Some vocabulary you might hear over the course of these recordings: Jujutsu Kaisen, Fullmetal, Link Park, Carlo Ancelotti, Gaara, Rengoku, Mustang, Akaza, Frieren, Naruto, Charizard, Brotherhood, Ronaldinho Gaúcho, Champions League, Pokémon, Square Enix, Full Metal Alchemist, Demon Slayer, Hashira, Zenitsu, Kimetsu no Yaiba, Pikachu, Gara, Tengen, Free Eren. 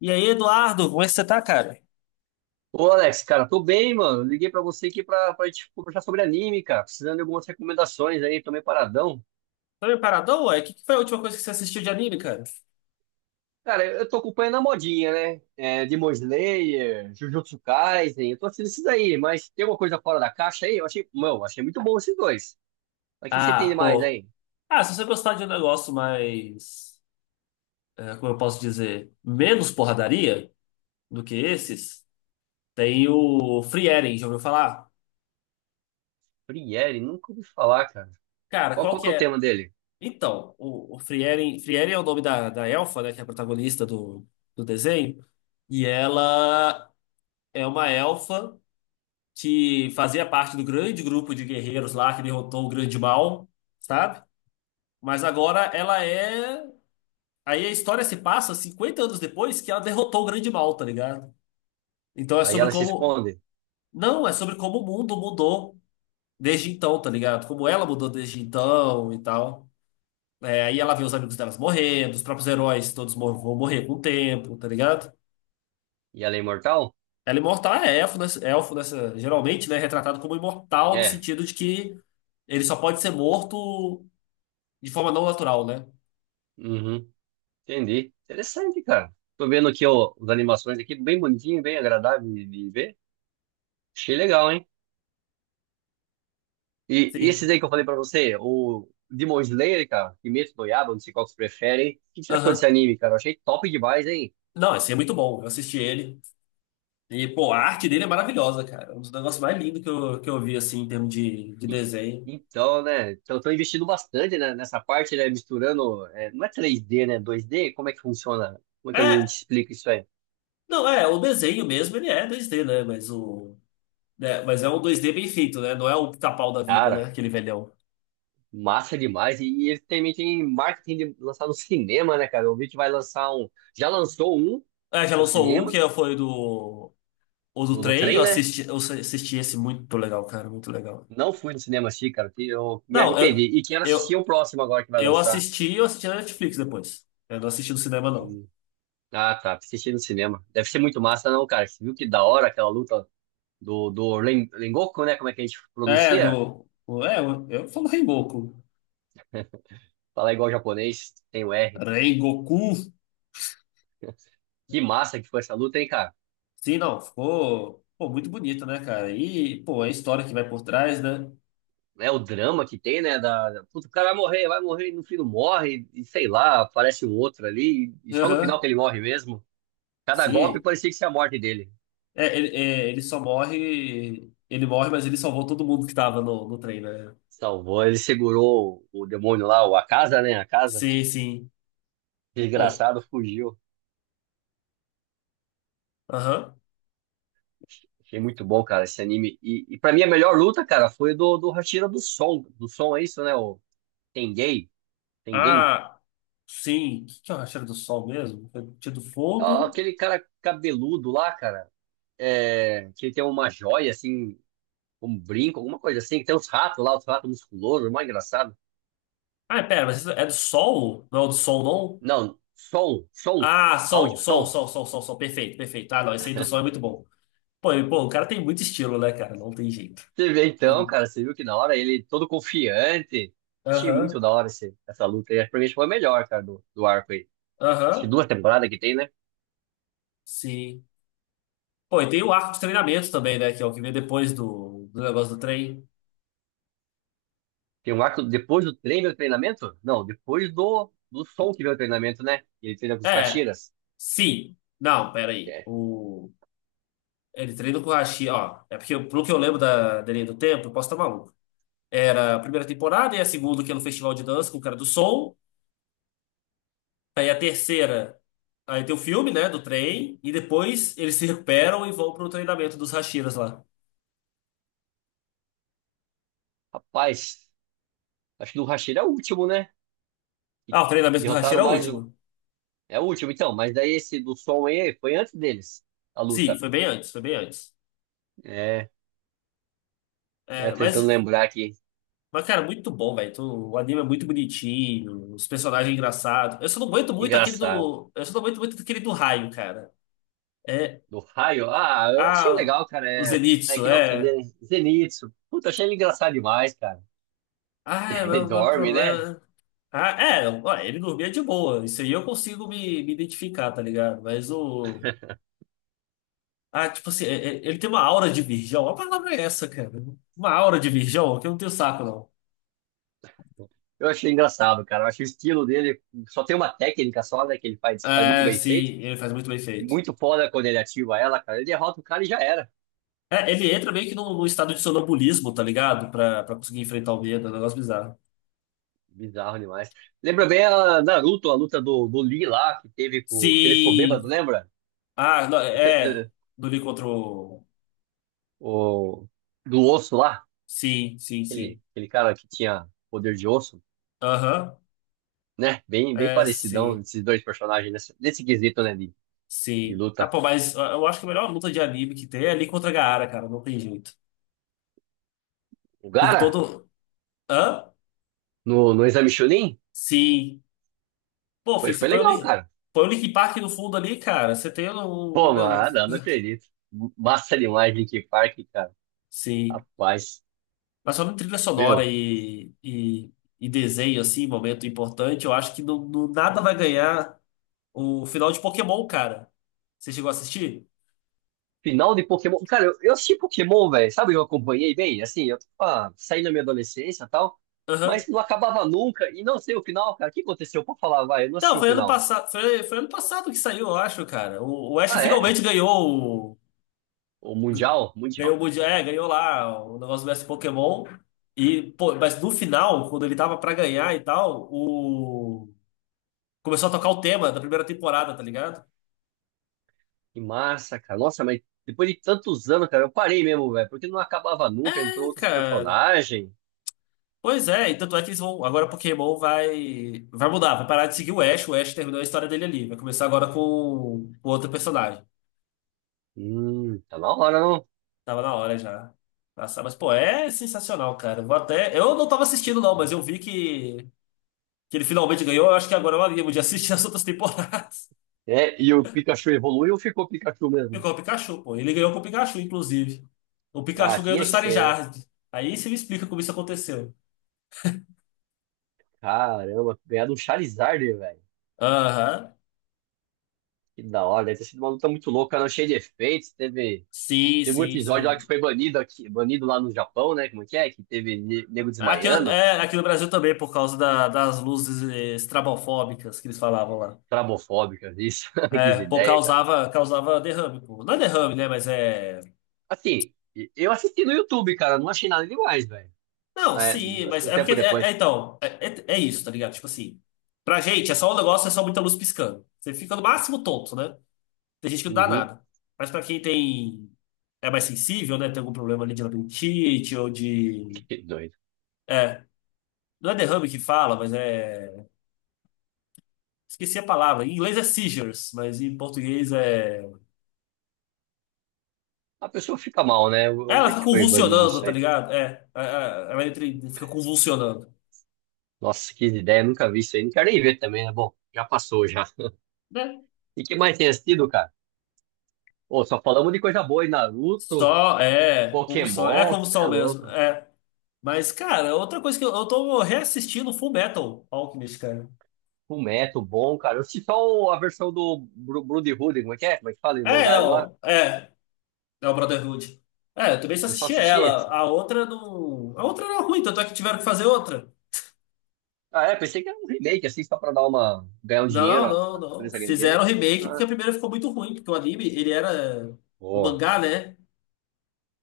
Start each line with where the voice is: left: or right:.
left: E aí, Eduardo, como é que você tá, cara?
right: Ô Alex, cara, tô bem, mano. Liguei pra você aqui pra gente conversar sobre anime, cara. Precisando de algumas recomendações aí, tô meio paradão.
left: Tá meio paradão, ué? O que foi a última coisa que você assistiu de anime, cara?
right: Cara, eu tô acompanhando a modinha, né? Demon Slayer, Jujutsu Kaisen, eu tô assistindo esses aí, mas tem alguma coisa fora da caixa aí? Eu achei, meu, achei muito bom esses dois. Mas o que que você tem
left: Ah,
right: de mais
left: pô.
right: aí?
left: Ah, se você gostar de um negócio mais, como eu posso dizer, menos porradaria do que esses, tem o Free Eren, já ouviu falar?
right: Frieren, nunca ouvi falar, cara.
left: Cara,
right: Qual,
left: qual
right: qual que
left: que
right: é o
left: é?
right: tema dele?
left: Então, o Free Eren, Free Eren é o nome da elfa, né, que é a protagonista do, do desenho, e ela é uma elfa que fazia parte do grande grupo de guerreiros lá que derrotou o Grande Mal, sabe? Mas agora ela é. Aí a história se passa 50 anos depois que ela derrotou o grande mal, tá ligado? Então é
right: Aí
left: sobre
right: ela se
left: como.
right: esconde
left: Não, é sobre como o mundo mudou desde então, tá ligado? Como ela mudou desde então e tal. É, aí ela vê os amigos delas morrendo, os próprios heróis todos vão morrer com o tempo, tá ligado?
right: e ela é imortal?
left: Ela imortal é elfo nessa, geralmente, né? Retratado como imortal no
right: É,
left: sentido de que ele só pode ser morto de forma não natural, né?
right: uhum, entendi. Interessante, cara. Tô vendo aqui, ó, as animações aqui, bem bonitinho, bem agradável de ver. Achei legal, hein? E esses
left: Sim.
right: aí que eu falei pra você, o Demon Slayer, cara, Kimetsu no Yaiba, não sei qual que você prefere, hein? O que você achou desse
left: Aham.
right: anime, cara? Eu achei top demais, hein?
left: Não, esse é muito bom. Eu assisti ele. E, pô, a arte dele é maravilhosa, cara. É um dos negócios mais lindos que eu vi, assim, em termos de
right: E-
left: desenho.
right: Então, né? Então, tô investindo bastante, né, nessa parte, né? Misturando. É, não é três d, né? Dois d. Como é que funciona? Como é que a gente
left: É,
right: explica isso aí?
left: não, é, o desenho mesmo, ele é 2D, né? Mas o. Né, mas é um 2D bem feito, né? Não é o pica-pau da vida, né?
right: Cara,
left: Aquele velhão.
right: massa demais. E ele também tem marketing de lançar no cinema, né, cara? Eu vi que vai lançar um. Já lançou um
left: É, já
right: no
left: lançou um
right: cinema,
left: que foi do. O do
right: do
left: trem,
right: trem, né?
left: eu assisti esse muito legal, cara, muito legal.
right: Não fui no cinema assistir, cara. Que Eu me
left: Não,
right: arrependi.
left: eu,
right: E quero assistir
left: eu,
right: o próximo agora que vai
left: eu
right: lançar.
left: assisti, eu assisti na Netflix depois. Eu não assisti no cinema, não.
right: Hum. Ah, tá. Assisti no cinema. Deve ser muito massa, não, cara. Você viu que da hora aquela luta do Rengoku, né? Como é que a gente
left: É,
right: pronuncia?
left: do. É, eu falo Rengoku.
right: Falar igual japonês, tem o R.
left: Rengoku.
right: Que massa que foi essa luta, hein, cara?
left: Sim, não, ficou, pô, muito bonito, né, cara? E, pô, a história que vai por trás, né?
right: É o drama que tem, né? Puta, o cara vai morrer, e no fim não morre, e sei lá, aparece um outro ali, e só no
left: Aham,
right: final que ele morre mesmo. Cada golpe
left: sim.
right: parecia que ia ser a morte dele.
left: É, ele só morre, ele morre, mas ele salvou todo mundo que tava no, no trem, né?
right: Salvou, ele segurou o demônio lá, o Akaza, né? A casa.
left: Sim, sim. Pô,
right: Desgraçado fugiu.
left: aham.
right: Achei muito bom, cara, esse anime. E pra mim a melhor luta, cara, foi do Hashira do Som. Do Som é isso, né? O Tengen. Tengen.
left: Ah, sim. O que que eu achei do sol mesmo? Tinha do
right: Ah,
left: fogo.
right: aquele cara cabeludo lá, cara. É, que ele tem uma joia, assim, um brinco, alguma coisa assim. Que Tem uns ratos lá, os ratos musculosos, mais engraçado.
left: Ah, pera, mas isso é do sol? Não é o do sol, não?
right: Não, som,
left: Ah, sol,
right: áudio,
left: sol,
right: som.
left: sol, sol, sol, sol. Perfeito, perfeito. Ah, não, esse aí do sol é muito bom. Pô, e, pô, o cara tem muito estilo, né, cara? Não tem jeito.
right: Você vê então, cara, você viu que na hora ele todo confiante. Achei muito
left: Aham,
right: da hora essa luta aí. Acho que pra mim foi a melhor, cara, do arco aí. Acho que
left: aham.
right: duas temporadas que tem, né?
left: Sim. Pô, e tem o arco de treinamento também, né? Que é o que vem depois do, do negócio do trem.
right: Tem um arco depois do treino do treinamento? Não, depois do som que vem o treinamento, né? E ele treina com os
left: É,
right: Hashiras.
left: sim. Não, peraí.
right: É.
left: O, ele treina com o Hashi, ó. É porque, pelo que eu lembro da, da linha do tempo, eu posso estar maluco. Era a primeira temporada, e a segunda, que é no Festival de Dança com o cara do Soul. Aí a terceira, aí tem o filme, né? Do trem. E depois eles se recuperam e vão pro treinamento dos Hashiras lá.
right: Rapaz, acho que do Hashira é o último, né? Que
left: Ah, o treinamento do
right: derrotaram
left: Hashira é o
right: mais um.
left: último.
right: É o último, então. Mas daí esse do som aí foi antes deles, a
left: Sim,
right: luta.
left: foi bem antes, foi bem antes.
right: É, é
left: É,
right: tentando
left: mas
right: lembrar aqui.
left: Mas, cara, muito bom, velho. O anime é muito bonitinho, os personagens engraçados. Eu só não aguento muito aquele
right: Engraçado.
left: do. Eu só não aguento muito aquele do raio, cara. É.
right: Do raio? Ah, eu achei
left: Ah,
right: legal, cara.
left: o
right: É, é
left: Zenitsu,
right: que nome que ele
left: é.
right: é? Zenitsu. Puta, achei ele engraçado demais, cara.
left: Ah, é
right: Ele
left: o
right: dorme, né?
left: problema. Ah, é, ó, ele dormia de boa. Isso aí eu consigo me identificar, tá ligado? Mas o. Ah, tipo assim, ele tem uma aura de virgão. A palavra é essa, cara. Uma aura de virgão que eu não tenho saco, não.
right: Eu achei engraçado, cara. Eu achei o estilo dele. Só tem uma técnica só, né? Que ele faz, que faz muito
left: É,
right: bem
left: sim,
right: feito.
left: ele faz muito bem feito.
right: Muito foda quando ele ativa ela, cara. Ele derrota o cara e já era.
left: É, ele entra meio que num estado de sonambulismo, tá ligado? Pra conseguir enfrentar o medo, é um negócio bizarro.
right: Bizarro demais. Lembra bem a Naruto, a luta do Lee lá, que teve com. Que ele ficou bêbado,
left: Sim!
right: lembra?
left: Ah, não, é. Do Lee contra o...
right: O, do osso lá.
left: Sim, sim, sim.
right: Aquele cara que tinha poder de osso,
left: Aham.
right: né? Bem
left: É,
right: parecidão
left: sim,
right: esses dois personagens nesse quesito, né? De
left: sim. Ah,
right: luta.
left: pô, mas eu acho que a melhor luta de anime que tem é Lee contra Gaara, cara. Não tem jeito.
right: O
left: Por
right: Gara,
left: todo... Hã?
right: no Exame Chunin,
left: Sim. Pô, filho, se
right: foi
left: põe o
right: legal,
left: Link,
right: cara.
left: põe o Link Park no fundo ali, cara, você tem um, um
right: Pô,
left: negócio.
right: mano, não acredito. Massa demais, Linkin Park, cara.
left: Sim.
right: Rapaz,
left: Mas falando em trilha sonora
right: meu,
left: e desenho, assim, momento importante, eu acho que no, no nada vai ganhar o final de Pokémon, cara. Você chegou a assistir?
right: final de Pokémon. Cara, eu assisti Pokémon, velho. Sabe, eu acompanhei bem, assim, eu tava saindo da minha adolescência e tal,
left: Aham.
right: mas não acabava nunca. E não sei o final, cara. O que aconteceu? Pô, falar, vai, eu não
left: Não,
right: assisti o
left: foi ano
right: final.
left: passado, foi ano passado que saiu, eu acho, cara. O Ash
right: Ah, é?
left: finalmente ganhou o,
right: O Mundial?
left: ganhou
right: Mundial.
left: o Mundial, é, ganhou lá o negócio do mestre Pokémon. E, pô, mas no final, quando ele tava pra ganhar e tal, o começou a tocar o tema da primeira temporada, tá ligado?
right: Que massa, cara. Nossa, mas depois de tantos anos, cara, eu parei mesmo, velho, porque não acabava nunca. Entrou
left: É,
right: outros
left: cara.
right: personagens.
left: Pois é, e tanto é que eles vão. Agora Pokémon vai. Vai mudar, vai parar de seguir o Ash. O Ash terminou a história dele ali. Vai começar agora com outro personagem.
right: Tá na hora, não?
left: Tava na hora já. Nossa, mas pô, é sensacional, cara. Eu vou até. Eu não tava assistindo, não, mas eu vi que ele finalmente ganhou. Eu acho que agora eu animo de assistir as outras temporadas.
right: É, e o Pikachu evoluiu ou ficou Pikachu mesmo?
left: Ficou o Pikachu, pô. Ele ganhou com o Pikachu, inclusive. O
right: Ah,
left: Pikachu ganhou do
right: tinha que ser, né?
left: Charizard. Aí você me explica como isso aconteceu.
right: Caramba, ganhar do Charizard, velho.
left: Aham.
right: Que da hora, deve ter sido uma luta muito louca, não, cheia de efeitos.
left: Sim,
right: Teve um
left: sim,
right: episódio lá que
left: sim.
right: foi banido aqui, banido lá no Japão, né? Como é? Que teve nego
left: Aqui,
right: desmaiando.
left: é, aqui no Brasil também, por causa das luzes estrabofóbicas que eles falavam lá.
right: Trabofóbicas, isso. Que
left: É, pô,
right: ideia, cara.
left: causava, causava derrame, pô. Não é derrame, né? Mas é.
right: Assim, eu assisti no YouTube, cara, não achei nada demais, velho.
left: Não,
right: É,
left: sim,
right: acho que
left: mas
right: um
left: é porque.
right: tempo depois.
left: Então, é isso, tá ligado? Tipo assim, pra gente é só um negócio, é só muita luz piscando. Você fica no máximo tonto, né? Tem gente que não dá
right: Uhum,
left: nada. Mas pra quem tem. É mais sensível, né? Tem algum problema ali de labirintite ou de.
right: que doido.
left: É. Não é derrame que fala, mas é. Esqueci a palavra. Em inglês é seizures, mas em português é.
right: A pessoa fica mal, né? Eu
left: Ela
right: vi
left: fica
right: que foi banido
left: convulsionando,
right: isso
left: tá
right: aí.
left: ligado? Ela entra e fica convulsionando.
right: Nossa, que ideia, nunca vi isso aí. Não quero nem ver também, né? Bom, já passou já.
left: Né?
right: E que mais tem assistido, cara? Ô, só falamos de coisa boa aí, Naruto,
left: Só, é
right: Pokémon, cê é
left: convulsão mesmo,
right: louco.
left: é. Mas, cara, outra coisa que eu tô reassistindo Full Metal Alchemist, cara.
right: Fullmetal, bom, cara. Eu assisti só a versão do Brotherhood, como é que é? Como é que fala,
left: É,
right: Irmandade lá?
left: não, é, é o Brotherhood. É, eu também só
right: Eu só
left: assisti
right: assisti
left: ela,
right: esse.
left: a outra não... A outra era ruim, tanto é que tiveram que fazer outra.
right: Ah, é, pensei que era um remake, assim, só pra dar uma... ganhar um dinheiro,
left: Não,
right: ó,
left: não,
right: pra
left: não.
right: empresa ganhar dinheiro.
left: Fizeram remake porque
right: Ah,
left: a primeira ficou muito ruim, porque o anime, ele era... O
right: pô,
left: mangá, né?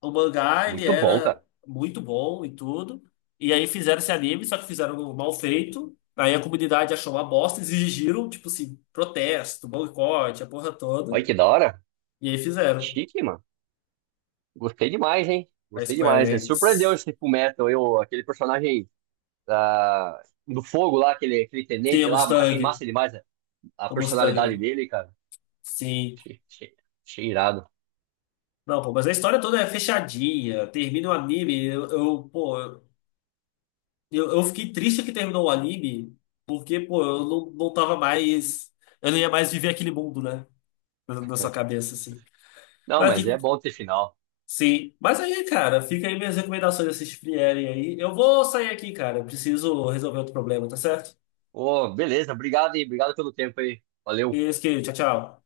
left: O mangá ele
right: muito bom,
left: era
right: cara.
left: muito bom e tudo. E aí fizeram esse anime, só que fizeram mal feito. Aí a comunidade achou uma bosta, exigiram, tipo assim, protesto, boicote, a porra toda.
right: Olha que da hora.
left: E aí fizeram.
right: Chique, mano. Gostei demais, hein?
left: A
right: Gostei
left: Square
right: demais, né? Surpreendeu
left: Enix.
right: esse Fullmetal, eu, aquele personagem da... do fogo lá, aquele
left: Sim, a
right: tenente lá, achei
left: Mustang.
right: massa demais, né? A
left: A
right: personalidade
left: Mustang.
right: dele, cara.
left: Sim.
right: Achei, achei, achei irado.
left: Não, pô, mas a história toda é fechadinha. Termina o anime. Eu fiquei triste que terminou o anime, porque, pô, eu não, não tava mais. Eu não ia mais viver aquele mundo, né? Na na sua cabeça, assim.
right: Não,
left: Mas
right: mas
left: que
right: é bom ter final.
left: sim, mas aí, cara, fica aí minhas recomendações assistir vierem aí. Eu vou sair aqui, cara. Eu preciso resolver outro problema, tá certo?
right: Ô, beleza, obrigado aí, obrigado pelo tempo aí. Valeu.
left: Isso aqui, tchau, tchau.